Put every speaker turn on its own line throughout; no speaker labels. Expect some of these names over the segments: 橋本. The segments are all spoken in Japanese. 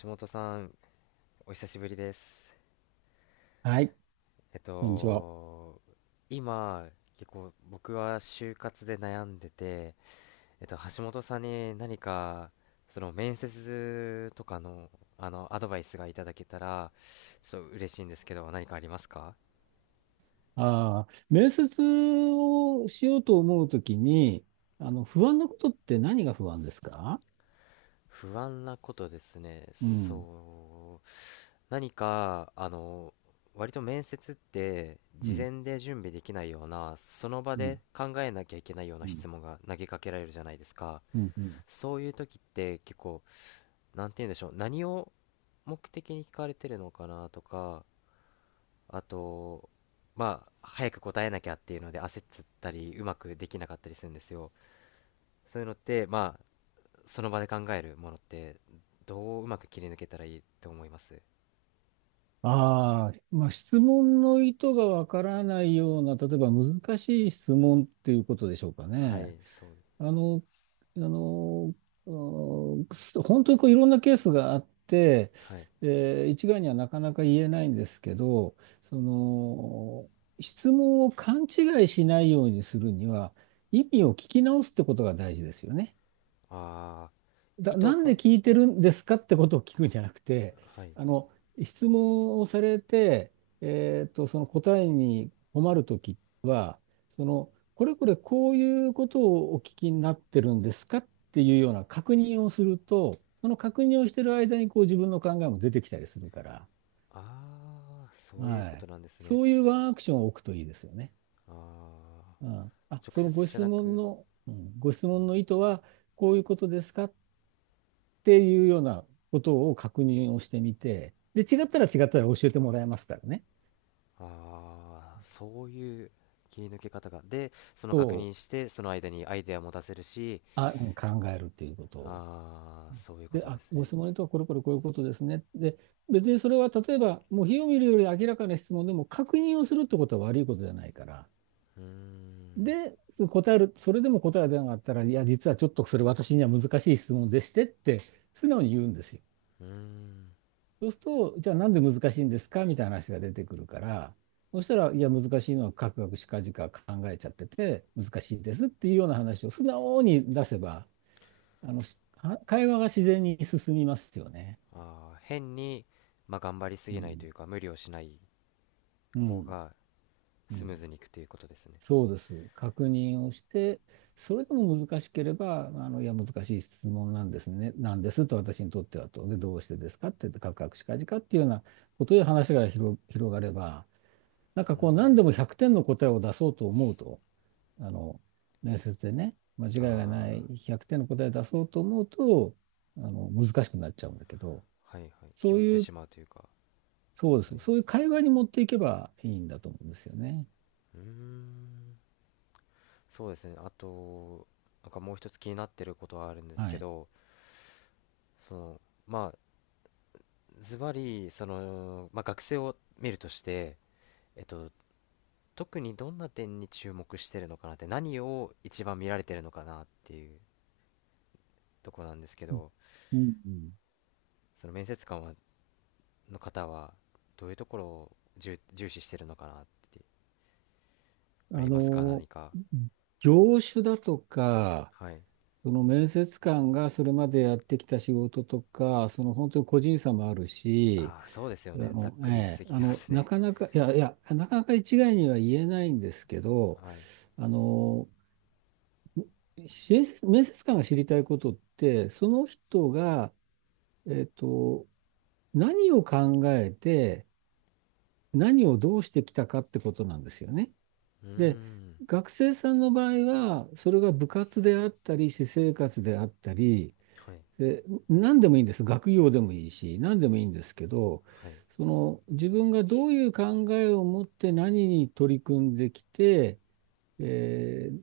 橋本さん、お久しぶりです。
はい、
えっ
こんにちは。
と、今、結構僕は就活で悩んでて、橋本さんに何か、その面接とかの、アドバイスがいただけたら、ちょっと嬉しいんですけど、何かありますか？
ああ、面接をしようと思うときに、不安なことって何が不安ですか？
不安なことですね。
うん、
そう。何か、割と面接って
う
事
ん、
前で準備できないような、その場
うん、
で考えなきゃいけないよう
う
な
ん、
質問が投げかけられるじゃないですか。
うん。うん。
そういう時って結構、なんて言うんでしょう、何を目的に聞かれてるのかなとか、あと、早く答えなきゃっていうので焦っちゃったり、うまくできなかったりするんですよ。そういうのって、その場で考えるものって、どううまく切り抜けたらいいと思います？
ああ、まあ、質問の意図がわからないような、例えば難しい質問っていうことでしょうか
は
ね。
い、そう。
あの、あの、うん、本当にこういろんなケースがあって、
はい。
一概にはなかなか言えないんですけど、その、質問を勘違いしないようにするには、意味を聞き直すってことが大事ですよね。
ああ、意図
なん
が、
で聞いてるんですかってことを聞くんじゃなくて、
はい。
あの、質問をされて、その答えに困るときは、その、これこれこういうことをお聞きになってるんですかっていうような確認をすると、その確認をしてる間にこう自分の考えも出てきたりするから。
ああ、そういう
は
こと
い。
なんですね。
そういうワンアクションを置くといいですよね。
ああ、
うん。あ、
直
そ
接
のご
じゃ
質
な
問
く、
の、うん、ご質問の意図はこういうことですかっていうようなことを確認をしてみて、で、違ったら教えてもらえますからね。
ああ、そういう切り抜け方が。で、その確
そ
認
う、
して、その間にアイデアも出せるし、
あ、うん、考えるっていうことを。
ああ、そういうこ
で、
とで
あ、
す
ご
ね。
質問にとはこれこれこういうことですね。で、別にそれは例えば、もう火を見るより明らかな質問でも確認をするってことは悪いことじゃないから。
うーん、
で、答える、それでも答えが出なかったら、いや、実はちょっとそれ私には難しい質問でしてって、素直に言うんですよ。
うーん。
そうすると、じゃあなんで難しいんですかみたいな話が出てくるから、そしたら、いや、難しいのはカクカクしかじか考えちゃってて、難しいですっていうような話を素直に出せば、しは会話が自然に進みますよね。
ああ、変に、頑張りす
う
ぎないと
ん。
いうか、無理をしない
う
方
ん。
が
う
スムー
ん。
ズにいくということですね。
そうです。確認をして、それでも難しければ、いや、難しい質問なんですね。なんですと、私にとってはと。で、どうしてですかって、カクカクしかじかっていうようなことで話が広がれば、なんか
うー
こ
ん、
う何でも100点の答えを出そうと思うと、あの、面接でね、間違いがない
あ
100点の答えを出そうと思うと、難しくなっちゃうんだけど、
あ、はいはい。気
そう
負って
いう、
しまうというか、
そうで
は
す。
い。
そういう会話に持っていけばいいんだと思うんですよね。
うーん、そうですね。あと、なんかもう一つ気になってることはあるんです
は
け
い。
ど、その、まあ、ズバリ、その、学生を見るとして、えっと、特にどんな点に注目してるのかなって、何を一番見られてるのかなっていうところなんですけ
うん、
ど、
うん、うん。
その面接官は、の方は、どういうところを重視してるのかなって、
あ
ありますか、何
の、
か。
業種だとか、
はい。
その面接官がそれまでやってきた仕事とか、その本当に個人差もあるし、
ああ、そうですよね。ざっくりしすぎてます
な
ね。
かなか、いやいや、なかなか一概には言えないんですけ ど、
はい。
あの、面接官が知りたいことって、その人が、えっと、何を考えて、何をどうしてきたかってことなんですよね。
うー
で、
ん。
学生さんの場合は、それが部活であったり、私生活であったり、
はい。
で、何でもいいんです。学業でもいいし、何でもいいんですけど、
はい。
その自分がどういう考えを持って何に取り組んできて、えー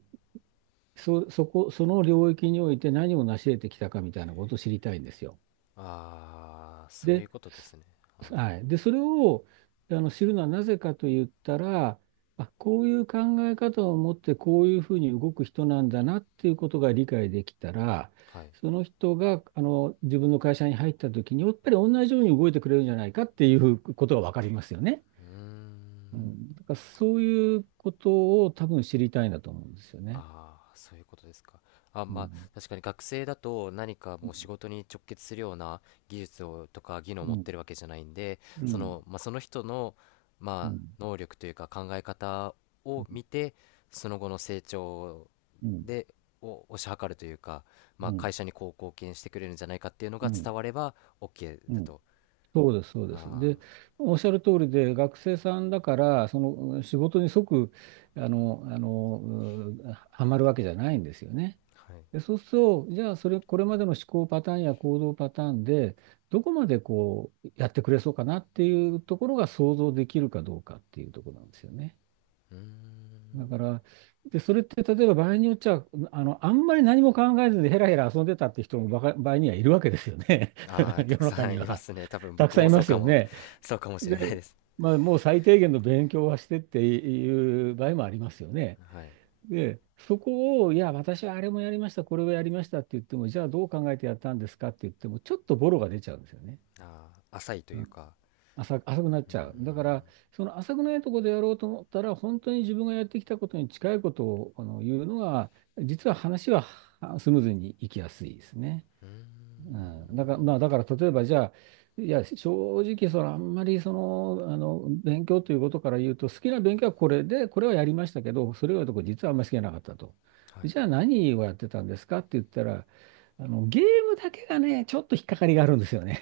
その領域において何を成し得てきたかみたいなことを知りたいんですよ。
ああ、そうい
で、
うことですね。はい。
はい。で、それを知るのはなぜかと言ったら、あ、こういう考え方を持ってこういうふうに動く人なんだなっていうことが理解できたら、
はい。
その人が自分の会社に入った時に、やっぱり同じように動いてくれるんじゃないかっていうことが分かりますよね。
うー
う
ん。
ん、だからそういうことを多分知りたいんだと思うんですよね。
ああ、そういうことですか。あ、
う
まあ、
ん。
確かに学生だと何か
う
も
ん。
う仕事に直結するような技術をとか技能を
う
持っ
ん。
てるわけじゃないんで、
う
そ
ん。
の、その人の、
うん。
能力というか考え方を見て、その後の成長
うん。
で、を推し量るというか、
うん。
会社にこう貢献してくれるんじゃないかっていうの
う
が
ん。
伝われば OK
う
だ
ん。
と。
そうです、そうです。
あ
で、おっしゃる通りで、学生さんだから、その仕事に即、はまるわけじゃないんですよね。
あ、はい。
で、そうすると、じゃあ、これまでの思考パターンや行動パターンで、どこまでこう、やってくれそうかなっていうところが想像できるかどうかっていうところなんですよね。
うー
だ
ん。
から、で、それって、例えば場合によっちゃ、あんまり何も考えずにヘラヘラ遊んでたって人もばか場合にはいるわけですよね。
ああ、た
世
く
の中
さ
に
んいま
は。
すね。多分
たく
僕
さんい
もそ
ま
う
す
か
よ
も、
ね。
そうかもしれない
で、
です。
まあ、もう最低限の勉強はしてっていう場合もありますよね。
はい。
で、そこを、いや、私はあれもやりました、これをやりましたって言っても、じゃあどう考えてやったんですかって言っても、ちょっとボロが出ちゃうんですよね。
ああ、浅いと
う
いう
ん。
か、
浅、浅くなっ
う
ちゃう。
ん、
だから、その浅くないところでやろうと思ったら、本当に自分がやってきたことに近いことを言うのが、実は話はスムーズにいきやすいですね。うん、だから、まあ、だから例えばじゃあ、いや、正直、そのあんまりその、あの勉強ということから言うと、好きな勉強はこれで、これはやりましたけど、それ以外のとこ実はあんまり好きじゃなかったと。
はい。
じゃあ何をやってたんですかって言ったら、ゲームだけがね、ちょっと引っかかりがあるんですよね。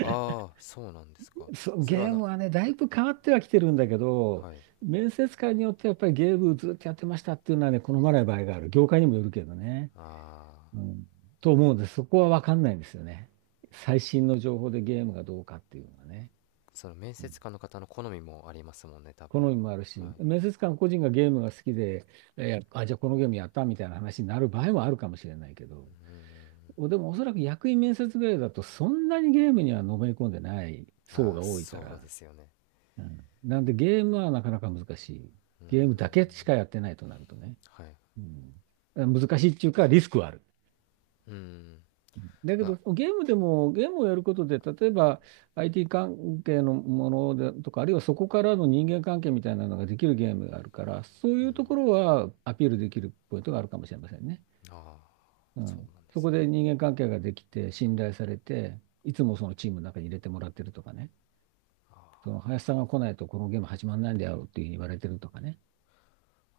ああ、そうなんですか。
そう、
それは
ゲー
な、
ムはね、だいぶ変わってはきてるんだけど、
はい。
面接官によってやっぱりゲームずっとやってましたっていうのはね、好まない場合がある。業界にもよるけどね。
ああ、
うん、と思うので、そこは分かんないんですよね。最新の情報でゲームがどうかっていうのはね。
その面
うん、
接官の方の好みもありますもんね、多
好
分。
みもある
は
し、
い。
面接官個人がゲームが好きで、あ、じゃあこのゲームやったみたいな話になる場合もあるかもしれないけど、でもおそらく役員面接ぐらいだと、そんなにゲームにはのめり込んでない層
ああ、
が多いか
そうで
ら、
すよね。
うん、なんでゲームはなかなか難しい。
うーん、
ゲームだけしかやってないとなるとね。
はい。
うん、難しいっていうか、リスクはある。
うーん、
だけ
ま
ど、
あ、
ゲームでも、ゲームをやることで、例えば IT 関係のものでとか、あるいはそこからの人間関係みたいなのができるゲームがあるから、そういうところはアピールできるポイントがあるかもしれませんね。
ああ、
う
そ
ん。
うなんで
そ
す
こ
ね。
で人間関係ができて、信頼されて、いつもそのチームの中に入れてもらってるとかね。その林さんが来ないとこのゲーム始まらないんだよっていうふうに言われてるとかね。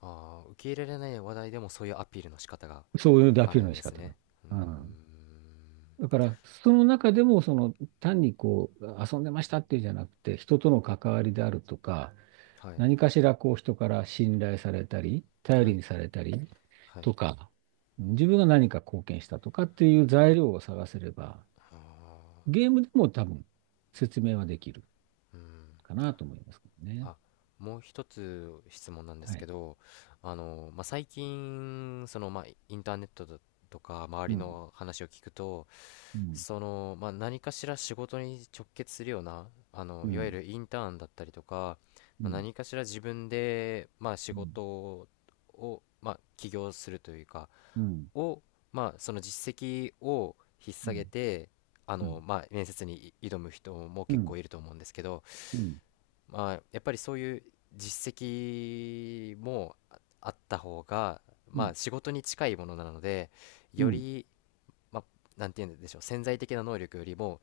ああ、受け入れられない話題でもそういうアピールの仕方が
そういうア
あ
ピー
る
ル
ん
の
で
仕
す
方だ。
ね。うー
うん。
ん、
だから、その中でも、その、単にこう、遊んでましたっていうじゃなくて、人との関わりであるとか、
はい、
何かしらこう、人から信頼されたり、頼
は
り
い、
にされたり
はい。
とか、自分が何か貢献したとかっていう材料を探せれば、
ああ、
ゲームでも多分、説明はできる
うん。
かなと思いますけどね。
あ、もう一つ質問なんで
は
すけ
い。
ど、最近、その、インターネットだとか、周りの話を聞くと、その、何かしら仕事に直結するような、
う
いわゆ
ん、
るインターンだったりとか、
うん、
何かしら自分で、仕
うん、
事を、起業するというか、
うん、
を、その実績を引っ
う
提げ
ん、
て、
うん、
面接に挑む人も
う
結構
ん、
いると思うんですけど、
うん、
やっぱりそういう実績もああった方が、
うん、
仕事に近いものなので、
う
よ
ん。
り、まあ、なんて言うんでしょう、潜在的な能力よりも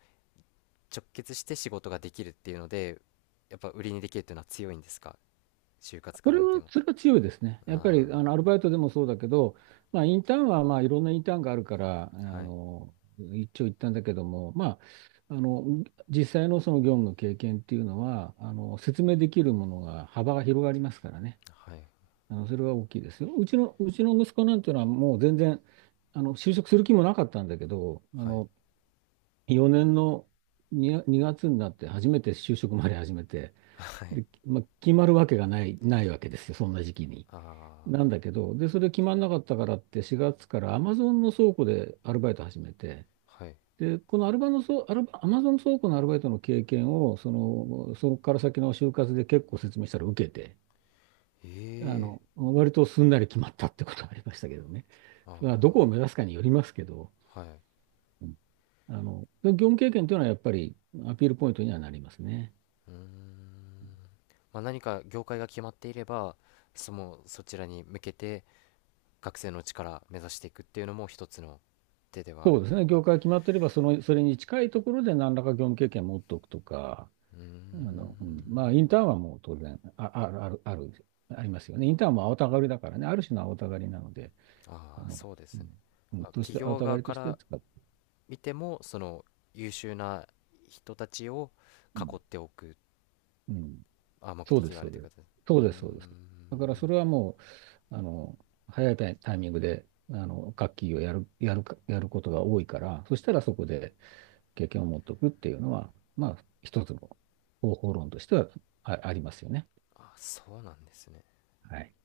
直結して仕事ができるっていうので、やっぱ売りにできるっていうのは強いんですか、就活
そ
から
れ
見て
は、
も。
それは強いですね。やっぱり
あ
アルバイトでもそうだけど、まあ、インターンはまあいろんなインターンがあるから、
あ、はい、
の一長一短だけども、まあ、実際のその業務の経験っていうのは説明できるものが幅が広がりますからね。
はい、
それは大きいですよ。うちの息子なんていうのはもう全然就職する気もなかったんだけど、
はい、
4年の2月になって初めて就職まで始めて、
はい、
で、まあ、決まるわけがない、ないわけですよ、そんな時期に。
あ
なんだけど、で、それ決まんなかったからって4月からアマゾンの倉庫でアルバイト始めて、
あ、はい。
で、このアルバのそ、アルバ、アマゾン倉庫のアルバイトの経験を、その、そこから先の就活で結構説明したら受けて、
ええ、
割とすんなり決まったってことがありましたけどね。まあ、どこを
あ
目指すかによりますけど、
あ、はい。
うん。業務経験というのはやっぱりアピールポイントにはなりますね。
うーん。何か業界が決まっていれば、そのそちらに向けて学生のうちから目指していくっていうのも一つの手ではあ
そ
る
うで
と
す
いう
ね。業
か。
界決まっていれば、その、それに近いところで何らか業務経験を持っておくとか、
うーん。
うん、まあ、インターンはもう当然、あ、ある、ある、ある、ありますよね。インターンも青たがりだからね、ある種の青たがりなので、あ
ああ、
の、
そうで
う
すね、
ん、うんとし
企
て、青
業
たが
側
りと
か
して
ら
使っ
見てもその優秀な人たちを
うん、
囲っておく、
うん、
あ、目
そうで
的
す、
があ
そう
るとい
で
うこ
す。
とです。う
そ
ー
うです、そうです。だからそ
ん。
れはもう、早いタイミングで、楽器をやることが多いから、そしたらそこで経験を持っておくっていうのは、まあ、一つの方法論としてはありますよね。
あ、そうなんですね。
はい。